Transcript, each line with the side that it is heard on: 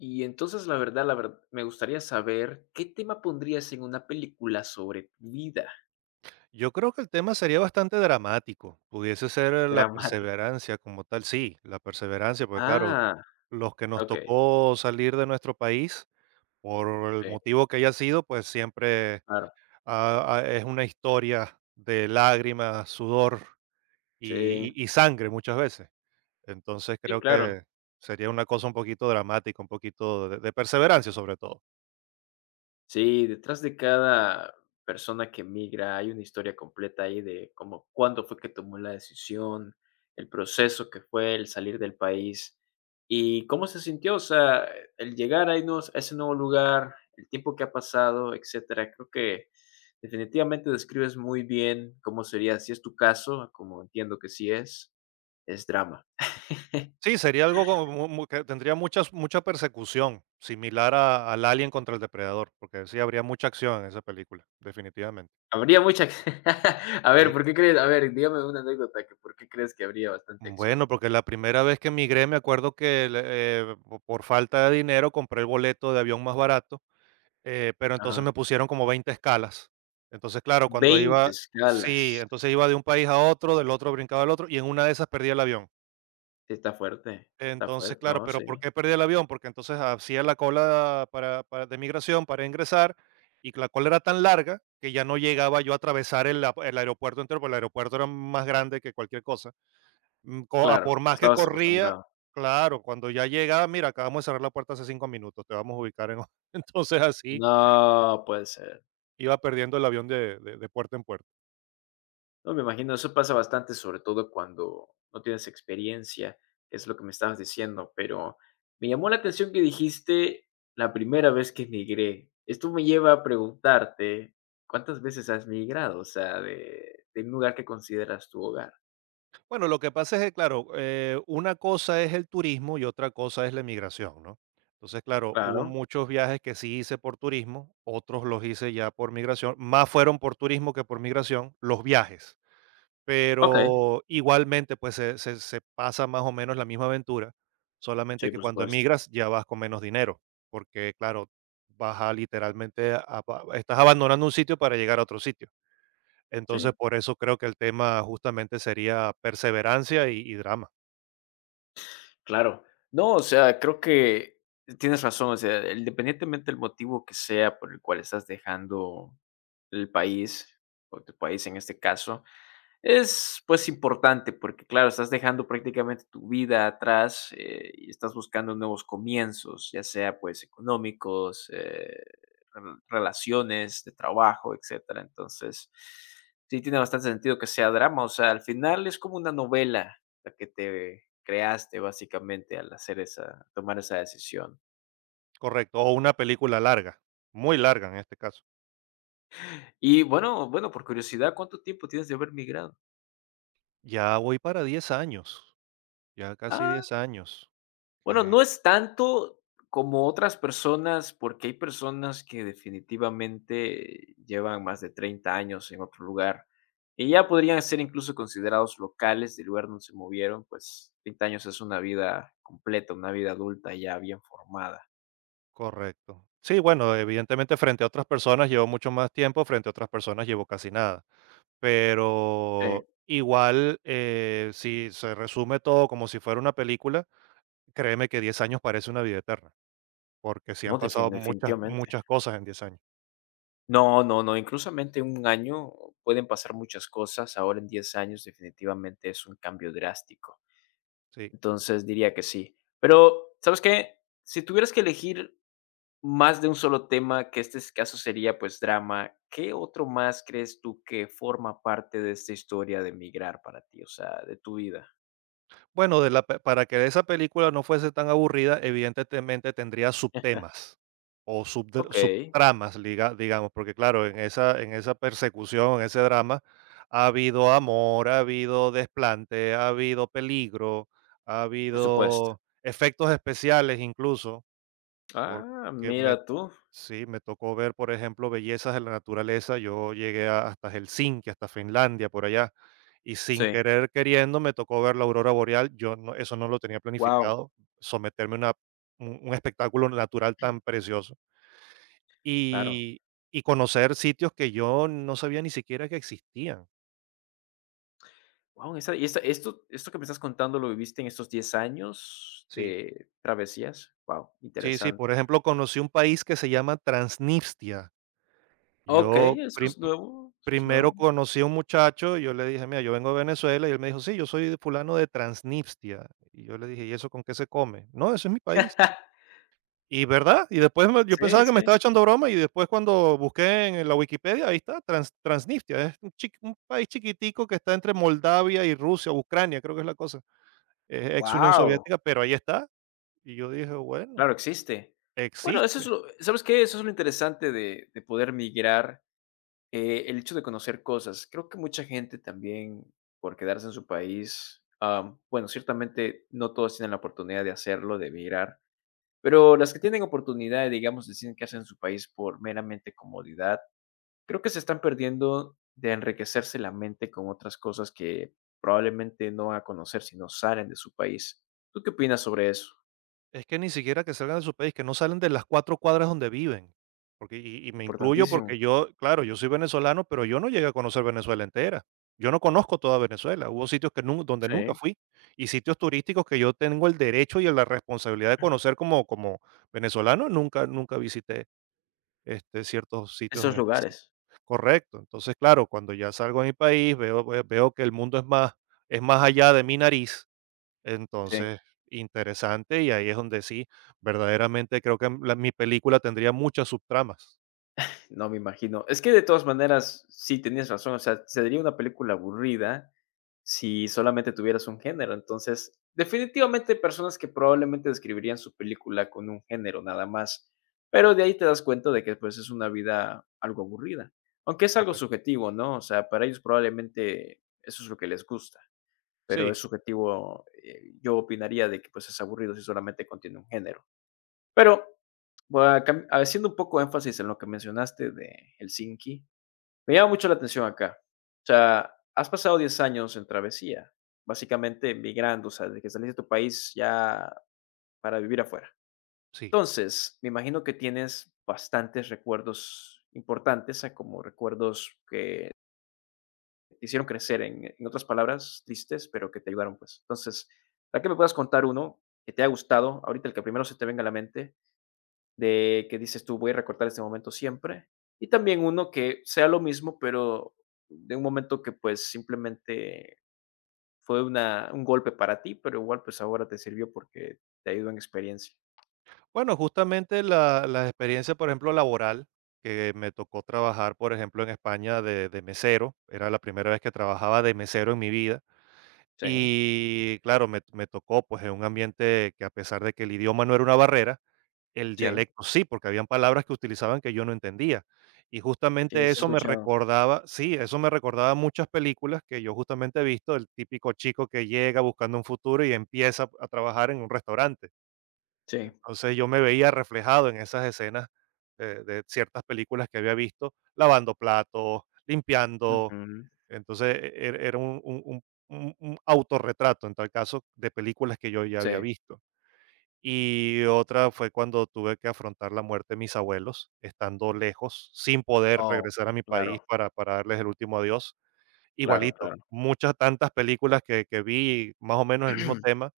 left: Y entonces, la verdad, me gustaría saber, ¿qué tema pondrías en una película sobre tu vida?
right: Yo creo que el tema sería bastante dramático. Pudiese ser la
left: Dramática.
right: perseverancia como tal. Sí, la perseverancia, porque claro,
left: Ah,
right: los que nos
left: okey.
right: tocó salir de nuestro país, por el
left: Sí,
right: motivo que haya sido, pues siempre
left: claro.
right: es una historia de lágrimas, sudor
left: Sí.
right: y sangre muchas veces. Entonces
left: Sí,
right: creo
left: claro.
right: que sería una cosa un poquito dramática, un poquito de perseverancia sobre todo.
left: Sí, detrás de cada persona que migra hay una historia completa ahí de cómo cuándo fue que tomó la decisión, el proceso que fue el salir del país y cómo se sintió, o sea, el llegar a irnos a ese nuevo lugar, el tiempo que ha pasado, etcétera. Creo que definitivamente describes muy bien cómo sería, si es tu caso, como entiendo que sí es drama.
right: Sí, sería algo como mu mu que tendría mucha persecución, similar a al Alien contra el Depredador, porque sí habría mucha acción en esa película, definitivamente.
left: Habría mucha A ver,
right: Sí.
left: ¿por qué crees? A ver, dígame una anécdota que, ¿por qué crees que habría bastante acción?
right: Bueno, porque la primera vez que emigré, me acuerdo que el, po por falta de dinero compré el boleto de avión más barato, pero entonces
left: Ajá.
right: me pusieron como 20 escalas. Entonces, claro, cuando
left: 20
right: iba sí,
left: escalas.
right: entonces iba de un país a otro, del otro brincaba al otro, y en una de esas perdí el avión.
left: Sí, está fuerte, está
right: Entonces,
left: fuerte.
right: claro,
left: No,
right: pero ¿por
left: sí,
right: qué perdí el avión? Porque entonces hacía la cola para de migración para ingresar, y la cola era tan larga que ya no llegaba yo a atravesar el aeropuerto entero, porque el aeropuerto era más grande que cualquier cosa. Mm, co a
left: claro,
right: Por
left: no
right: más que
left: estabas
right: corría,
left: acostumbrado.
right: claro, cuando ya llegaba: "Mira, acabamos de cerrar la puerta hace 5 minutos, te vamos a ubicar en" o-". Entonces así
left: No puede ser.
right: iba perdiendo el avión de puerta en puerta.
left: No, me imagino, eso pasa bastante, sobre todo cuando no tienes experiencia, es lo que me estabas diciendo, pero me llamó la atención que dijiste la primera vez que migré. Esto me lleva a preguntarte, ¿cuántas veces has migrado? O sea, de un lugar que consideras tu hogar.
right: Bueno, lo que pasa es que, claro, una cosa es el turismo y otra cosa es la emigración, ¿no? Entonces, claro, hubo
left: Claro.
right: muchos viajes que sí hice por turismo, otros los hice ya por migración, más fueron por turismo que por migración, los viajes,
left: Okey.
right: pero igualmente, pues se pasa más o menos la misma aventura, solamente
left: Sí,
right: que
left: por
right: cuando
left: supuesto.
right: emigras ya vas con menos dinero, porque, claro, vas a literalmente, estás abandonando un sitio para llegar a otro sitio. Entonces,
left: Sí.
right: por eso creo que el tema justamente sería perseverancia y drama.
left: Claro. No, o sea, creo que tienes razón, o sea, independientemente del motivo que sea por el cual estás dejando el país, o tu país en este caso, es, pues, importante porque, claro, estás dejando prácticamente tu vida atrás, y estás buscando nuevos comienzos, ya sea, pues, económicos, relaciones de trabajo, etcétera. Entonces, sí tiene bastante sentido que sea drama. O sea, al final es como una novela la que te creaste básicamente al hacer esa, tomar esa decisión.
right: Correcto, o una película larga, muy larga en este caso.
left: Y bueno, bueno, por curiosidad, ¿cuánto tiempo tienes de haber migrado?
right: Ya voy para 10 años, ya casi
left: Ah,
right: 10 años,
left: bueno,
right: que
left: no es tanto como otras personas, porque hay personas que definitivamente llevan más de 30 años en otro lugar y ya podrían ser incluso considerados locales del lugar donde se movieron, pues 30 años es una vida completa, una vida adulta ya bien formada.
right: correcto. Sí, bueno, evidentemente frente a otras personas llevo mucho más tiempo, frente a otras personas llevo casi nada,
left: Sí.
right: pero igual, si se resume todo como si fuera una película, créeme que 10 años parece una vida eterna, porque sí han
left: No,
right: pasado muchas,
left: definitivamente.
right: muchas cosas en 10 años,
left: No, no, no, inclusamente en 1 año pueden pasar muchas cosas, ahora en 10 años definitivamente es un cambio drástico.
right: sí.
left: Entonces diría que sí. Pero, ¿sabes qué? Si tuvieras que elegir más de un solo tema, que este caso sería pues drama, ¿qué otro más crees tú que forma parte de esta historia de migrar para ti, o sea, de tu vida?
right: Bueno, de la pe para que esa película no fuese tan aburrida, evidentemente tendría subtemas o subdr
left: Ok,
right: subtramas, liga digamos, porque claro, en esa persecución, en ese drama, ha habido amor, ha habido desplante, ha habido peligro, ha
left: por supuesto.
right: habido efectos especiales incluso,
left: Ah,
right: porque me
left: mira tú.
right: sí, me tocó ver, por ejemplo, bellezas de la naturaleza. Yo llegué hasta Helsinki, hasta Finlandia, por allá, y sin
left: Sí.
right: querer queriendo me tocó ver la aurora boreal. Yo no, eso no lo tenía
left: Wow,
right: planificado, someterme a un espectáculo natural tan precioso
left: claro.
right: y, y conocer sitios que yo no sabía ni siquiera que existían.
left: Wow, esa, y esta- esto que me estás contando lo viviste en estos 10 años
right: Sí,
left: de travesías. Wow,
right: sí, sí. Por
left: interesante.
right: ejemplo, conocí un país que se llama Transnistria.
left: Ok,
right: Yo
left: eso
right: prim-
left: es nuevo, eso es
right: Primero
left: nuevo.
right: conocí a un muchacho y yo le dije: "Mira, yo vengo de Venezuela", y él me dijo: "Sí, yo soy de fulano de Transnistria", y yo le dije: "¿Y eso con qué se come?". "No, eso es mi país". Y, ¿verdad? Y después me yo
left: Sí,
right: pensaba que me
left: sí.
right: estaba echando broma, y después cuando busqué en la Wikipedia, ahí está, Transnistria, es un país chiquitico que está entre Moldavia y Rusia, Ucrania, creo que es la cosa, es ex Unión
left: Wow,
right: Soviética, pero ahí está. Y yo dije: "Bueno,
left: claro, existe. Bueno, eso es
right: existe".
left: lo ¿sabes qué? Eso es lo interesante de poder migrar, el hecho de conocer cosas. Creo que mucha gente también, por quedarse en su país, bueno, ciertamente no todos tienen la oportunidad de hacerlo, de migrar, pero las que tienen oportunidad, digamos, deciden quedarse en su país por meramente comodidad, creo que se están perdiendo de enriquecerse la mente con otras cosas que probablemente no van a conocer si no salen de su país. ¿Tú qué opinas sobre eso?
right: Es que ni siquiera que salgan de su país, que no salen de las 4 cuadras donde viven. Porque y me incluyo
left: Importantísimo.
right: porque yo, claro, yo soy venezolano, pero yo no llegué a conocer Venezuela entera. Yo no conozco toda Venezuela. Hubo sitios que nun donde nunca
left: Sí,
right: fui, y sitios turísticos que yo tengo el derecho y la responsabilidad de conocer como venezolano, nunca visité, ciertos sitios en
left: esos
right: específico.
left: lugares.
right: Correcto. Entonces, claro, cuando ya salgo de mi país, veo que el mundo es más allá de mi nariz.
left: Sí,
right: Entonces, interesante, y ahí es donde sí, verdaderamente creo que mm, la mi película tendría muchas subtramas.
left: no, me imagino. Es que de todas maneras, sí, tenías razón, o sea, sería una película aburrida si solamente tuvieras un género. Entonces, definitivamente hay personas que probablemente describirían su película con un género nada más, pero de ahí te das cuenta de que pues es una vida algo aburrida, aunque es algo
right: Correcto.
left: subjetivo, ¿no? O sea, para ellos probablemente eso es lo que les gusta, pero
right: Sí,
left: es subjetivo, yo opinaría de que pues es aburrido si solamente contiene un género. Pero, haciendo un poco de énfasis en lo que mencionaste de Helsinki, me llama mucho la atención acá. O sea, has pasado 10 años en travesía, básicamente migrando, o sea, desde que saliste de tu país ya para vivir afuera.
right: sí.
left: Entonces, me imagino que tienes bastantes recuerdos importantes, como recuerdos que te hicieron crecer, en otras palabras, tristes, pero que te ayudaron, pues. Entonces, para que me puedas contar uno que te haya gustado, ahorita el que primero se te venga a la mente, de que dices tú: "Voy a recortar este momento siempre", y también uno que sea lo mismo, pero de un momento que, pues, simplemente fue una un golpe para ti, pero igual, pues, ahora te sirvió porque te ayudó en experiencia.
right: Bueno, justamente la experiencia, por ejemplo, laboral, que me tocó trabajar, por ejemplo, en España de mesero, era la primera vez que trabajaba de mesero en mi vida,
left: Sí,
right: y claro, me tocó, pues, en un ambiente que a pesar de que el idioma no era una barrera. El
left: sí,
right: dialecto sí, porque habían palabras que utilizaban que yo no entendía. Y
left: sí,
right: justamente
left: sí he
right: eso me
left: escuchado.
right: recordaba sí, eso me recordaba muchas películas que yo justamente he visto, el típico chico que llega buscando un futuro y empieza a trabajar en un restaurante.
left: Sí,
right: Entonces, yo me veía reflejado en esas escenas de ciertas películas que había visto, lavando platos, limpiando.
left: ujú,
right: Entonces, era un autorretrato, en tal caso, de películas que yo ya había
left: sí.
right: visto. Y otra fue cuando tuve que afrontar la muerte de mis abuelos, estando lejos, sin poder
left: Oh,
right: regresar a mi país
left: claro,
right: para darles el último adiós.
left: claro,
right: Igualito,
left: claro.
right: muchas tantas películas que vi, más o menos el mismo tema,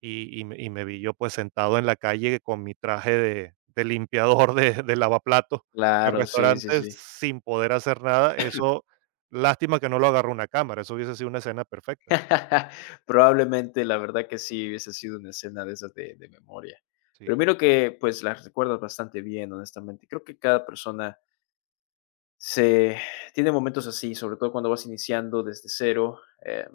right: y me vi yo, pues, sentado en la calle con mi traje de limpiador de lavaplatos del
left: Claro, sí, sí,
right: restaurante
left: sí.
right: sin poder hacer nada. Eso, lástima que no lo agarró una cámara, eso hubiese sido una escena perfecta.
left: Probablemente, la verdad que sí hubiese sido una escena de esas de, memoria. Pero
right: Sí,
left: miro que pues las recuerdas bastante bien, honestamente. Creo que cada persona se tiene momentos así, sobre todo cuando vas iniciando desde cero. eh,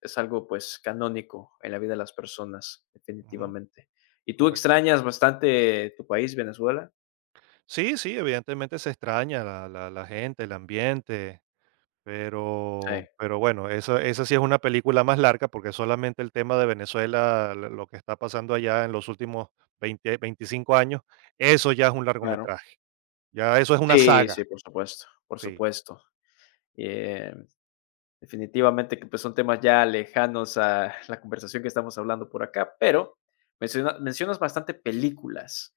left: es algo pues canónico en la vida de las personas,
right: ujú,
left: definitivamente. ¿Y tú
right: correcto.
left: extrañas bastante tu país, Venezuela?
right: Sí, sí, evidentemente se extraña la gente, el ambiente,
left: Sí,
right: pero bueno, esa sí es una película más larga, porque solamente el tema de Venezuela, lo que está pasando allá en los últimos 20 25 años, eso ya es un
left: claro.
right: largometraje, ya eso es una
left: Sí,
right: saga,
left: sí, por supuesto, por
right: sí.
left: supuesto. Definitivamente que pues son temas ya lejanos a la conversación que estamos hablando por acá, pero mencionas bastante películas.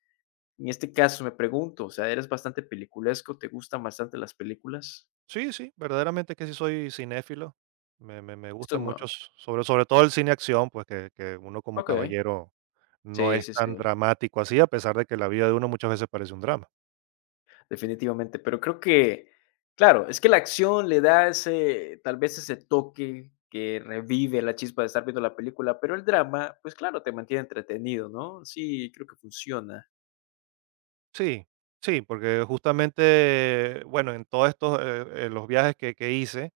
left: En este caso me pregunto, o sea, ¿eres bastante peliculesco? ¿Te gustan bastante las películas?
right: Sí, sí, verdaderamente que sí soy cinéfilo, me gusta
left: Esto
right: mucho,
left: ma-
right: s sobre sobre todo el cine acción, pues, que uno como
left: Ok,
right: caballero no
left: sí,
right: es
left: sí,
right: tan
left: sí,
right: dramático así, a pesar de que la vida de uno muchas veces parece un drama.
left: definitivamente, pero creo que, claro, es que la acción le da ese, tal vez ese toque que revive la chispa de estar viendo la película, pero el drama, pues claro, te mantiene entretenido, ¿no? Sí, creo que funciona,
right: Sí, sí, porque justamente, bueno, en todos estos, los viajes que hice,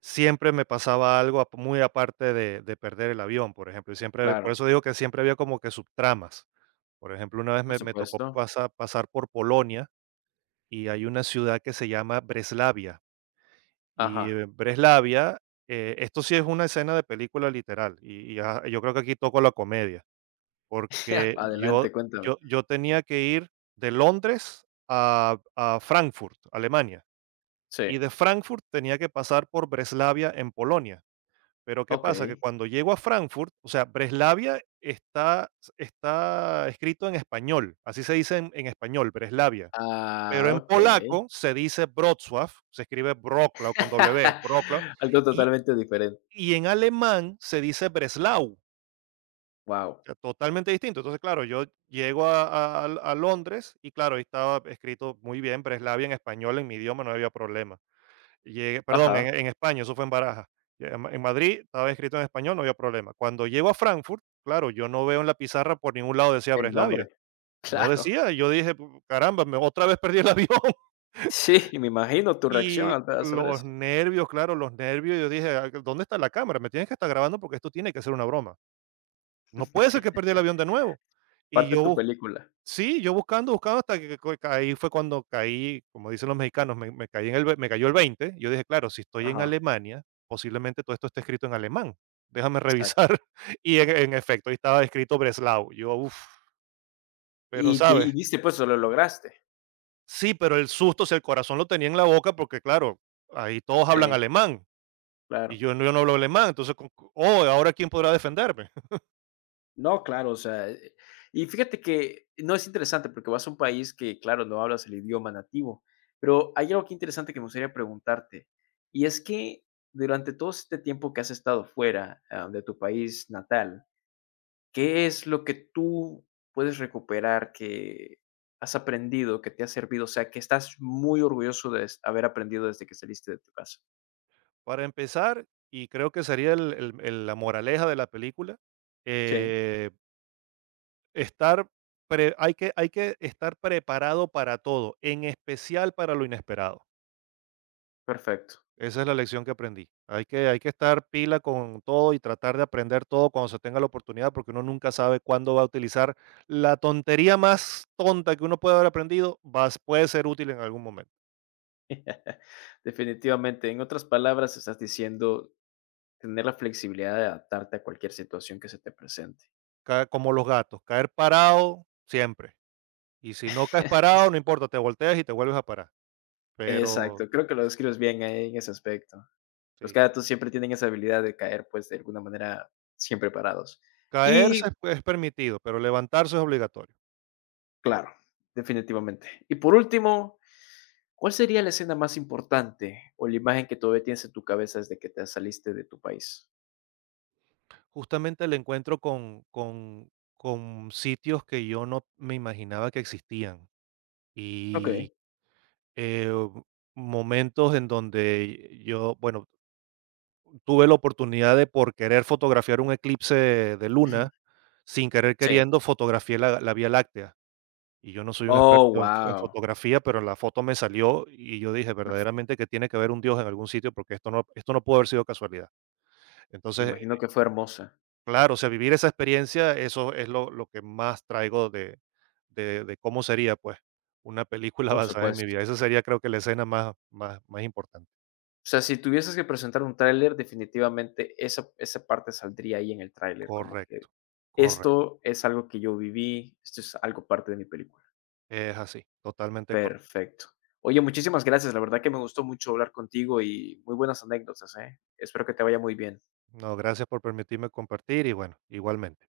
right: siempre me pasaba algo muy aparte de perder el avión, por ejemplo, y siempre, por
left: claro,
right: eso digo que siempre había como que subtramas. Por ejemplo, una vez
left: por
right: me tocó
left: supuesto.
right: pasar por Polonia y hay una ciudad que se llama Breslavia. Y
left: Ajá.
right: Breslavia, esto sí es una escena de película literal, yo creo que aquí toco la comedia porque yo
left: Adelante, cuéntame.
right: yo yo tenía que ir de Londres a Frankfurt, Alemania,
left: Sí,
right: y de Frankfurt tenía que pasar por Breslavia en Polonia. Pero, ¿qué pasa? Que
left: okey.
right: cuando llego a Frankfurt, o sea, Breslavia está escrito en español, así se dice en español, Breslavia, pero
left: Ah,
right: en
left: okey.
right: polaco se dice Wrocław, se escribe Wrocław con W, Wrocław,
left: Algo
right: y
left: totalmente diferente.
right: y en alemán se dice Breslau.
left: Wow.
right: Sea, totalmente distinto. Entonces, claro, yo llego a Londres y claro, ahí estaba escrito muy bien Breslavia en español, en mi idioma no había problema. Llegué, perdón,
left: Ajá,
right: en España, eso fue en Baraja. En Madrid estaba escrito en español, no había problema. Cuando llego a Frankfurt, claro, yo no veo en la pizarra por ningún lado decía
left: el
right: Breslavia.
left: nombre.
right: No
left: Claro.
right: decía, y yo dije, Caramba, otra vez perdí el avión.
left: Sí, me imagino tu reacción
right: Y
left: al saber
right: los
left: eso.
right: nervios, claro, los nervios, yo dije, "Ah, ¿dónde está la cámara? Me tienes que estar grabando porque esto tiene que ser una broma. No puede ser que perdí el avión de nuevo. Y
left: Parte de tu
right: yo
left: película.
right: Sí, yo buscando, buscando hasta que co ahí fue cuando caí, como dicen los mexicanos, me me caí en el ve- me cayó el 20. Yo dije: "Claro, si estoy en
left: Ajá,
right: Alemania, posiblemente todo esto esté escrito en alemán. Déjame revisar".
left: exacto.
right: Y en efecto, ahí estaba escrito Breslau. Yo, uf, pero,
left: Y di
right: ¿sabes?
left: y diste, pues, lo lograste.
right: Sí, pero el susto, o sea, el corazón lo tenía en la boca porque, claro, ahí todos hablan
left: Sí,
right: alemán y
left: claro.
right: yo no hablo alemán. Entonces, con co oh, ¿ahora quién podrá defenderme?
left: No, claro, o sea, y fíjate que no es interesante porque vas a un país que, claro, no hablas el idioma nativo, pero hay algo que interesante que me gustaría preguntarte, y es que durante todo este tiempo que has estado fuera, de tu país natal, ¿qué es lo que tú puedes recuperar que has aprendido, que te ha servido? O sea, que estás muy orgulloso de haber aprendido desde que saliste de tu casa.
right: Para empezar, y creo que sería el la moraleja de la película,
left: Sí,
right: eh Estar pre hay que estar preparado para todo, en especial para lo inesperado.
left: perfecto.
right: Esa es la lección que aprendí. Hay que estar pila con todo y tratar de aprender todo cuando se tenga la oportunidad, porque uno nunca sabe cuándo va a utilizar la tontería más tonta que uno puede haber aprendido, vas puede ser útil en algún momento.
left: Definitivamente, en otras palabras, estás diciendo tener la flexibilidad de adaptarte a cualquier situación que se te presente.
right: Ca Como los gatos, caer parado siempre. Y si no caes parado, no importa, te volteas y te vuelves a parar. Pero
left: Exacto, creo que lo
right: sí,
left: describes bien ahí en ese aspecto. Los
right: sí,
left: gatos siempre tienen esa habilidad de caer, pues, de alguna manera, siempre parados.
right: caerse
left: Y
right: es permitido, pero levantarse es obligatorio.
left: claro, definitivamente. Y por último, ¿cuál sería la escena más importante o la imagen que todavía tienes en tu cabeza desde que te saliste de tu país?
right: Justamente el encuentro con sitios que yo no me imaginaba que existían
left: Okey.
right: y, eh, momentos en donde yo, bueno, tuve la oportunidad de por querer fotografiar un eclipse de luna, sin querer
left: Sí.
right: queriendo fotografié la Vía Láctea, y yo no soy un
left: Oh,
right: experto en
left: wow.
right: fotografía, pero la foto me salió y yo dije verdaderamente que tiene que haber un Dios en algún sitio porque esto no pudo haber sido casualidad. Entonces
left: Imagino que fue hermosa,
right: Claro, o sea, vivir esa experiencia, eso es lo que más traigo de cómo sería, pues, una película
left: por
right: basada en mi
left: supuesto.
right: vida. Esa sería, creo que, la escena más, más, más importante.
left: O sea, si tuvieses que presentar un tráiler, definitivamente esa parte saldría ahí en el tráiler, como
right: Correcto,
left: que
right: correcto.
left: esto es algo que yo viví, esto es algo parte de mi película.
right: Es así, totalmente correcto.
left: Perfecto. Oye, muchísimas gracias, la verdad que me gustó mucho hablar contigo y muy buenas anécdotas, ¿eh? Espero que te vaya muy bien.
right: No, gracias por permitirme compartir y bueno, igualmente.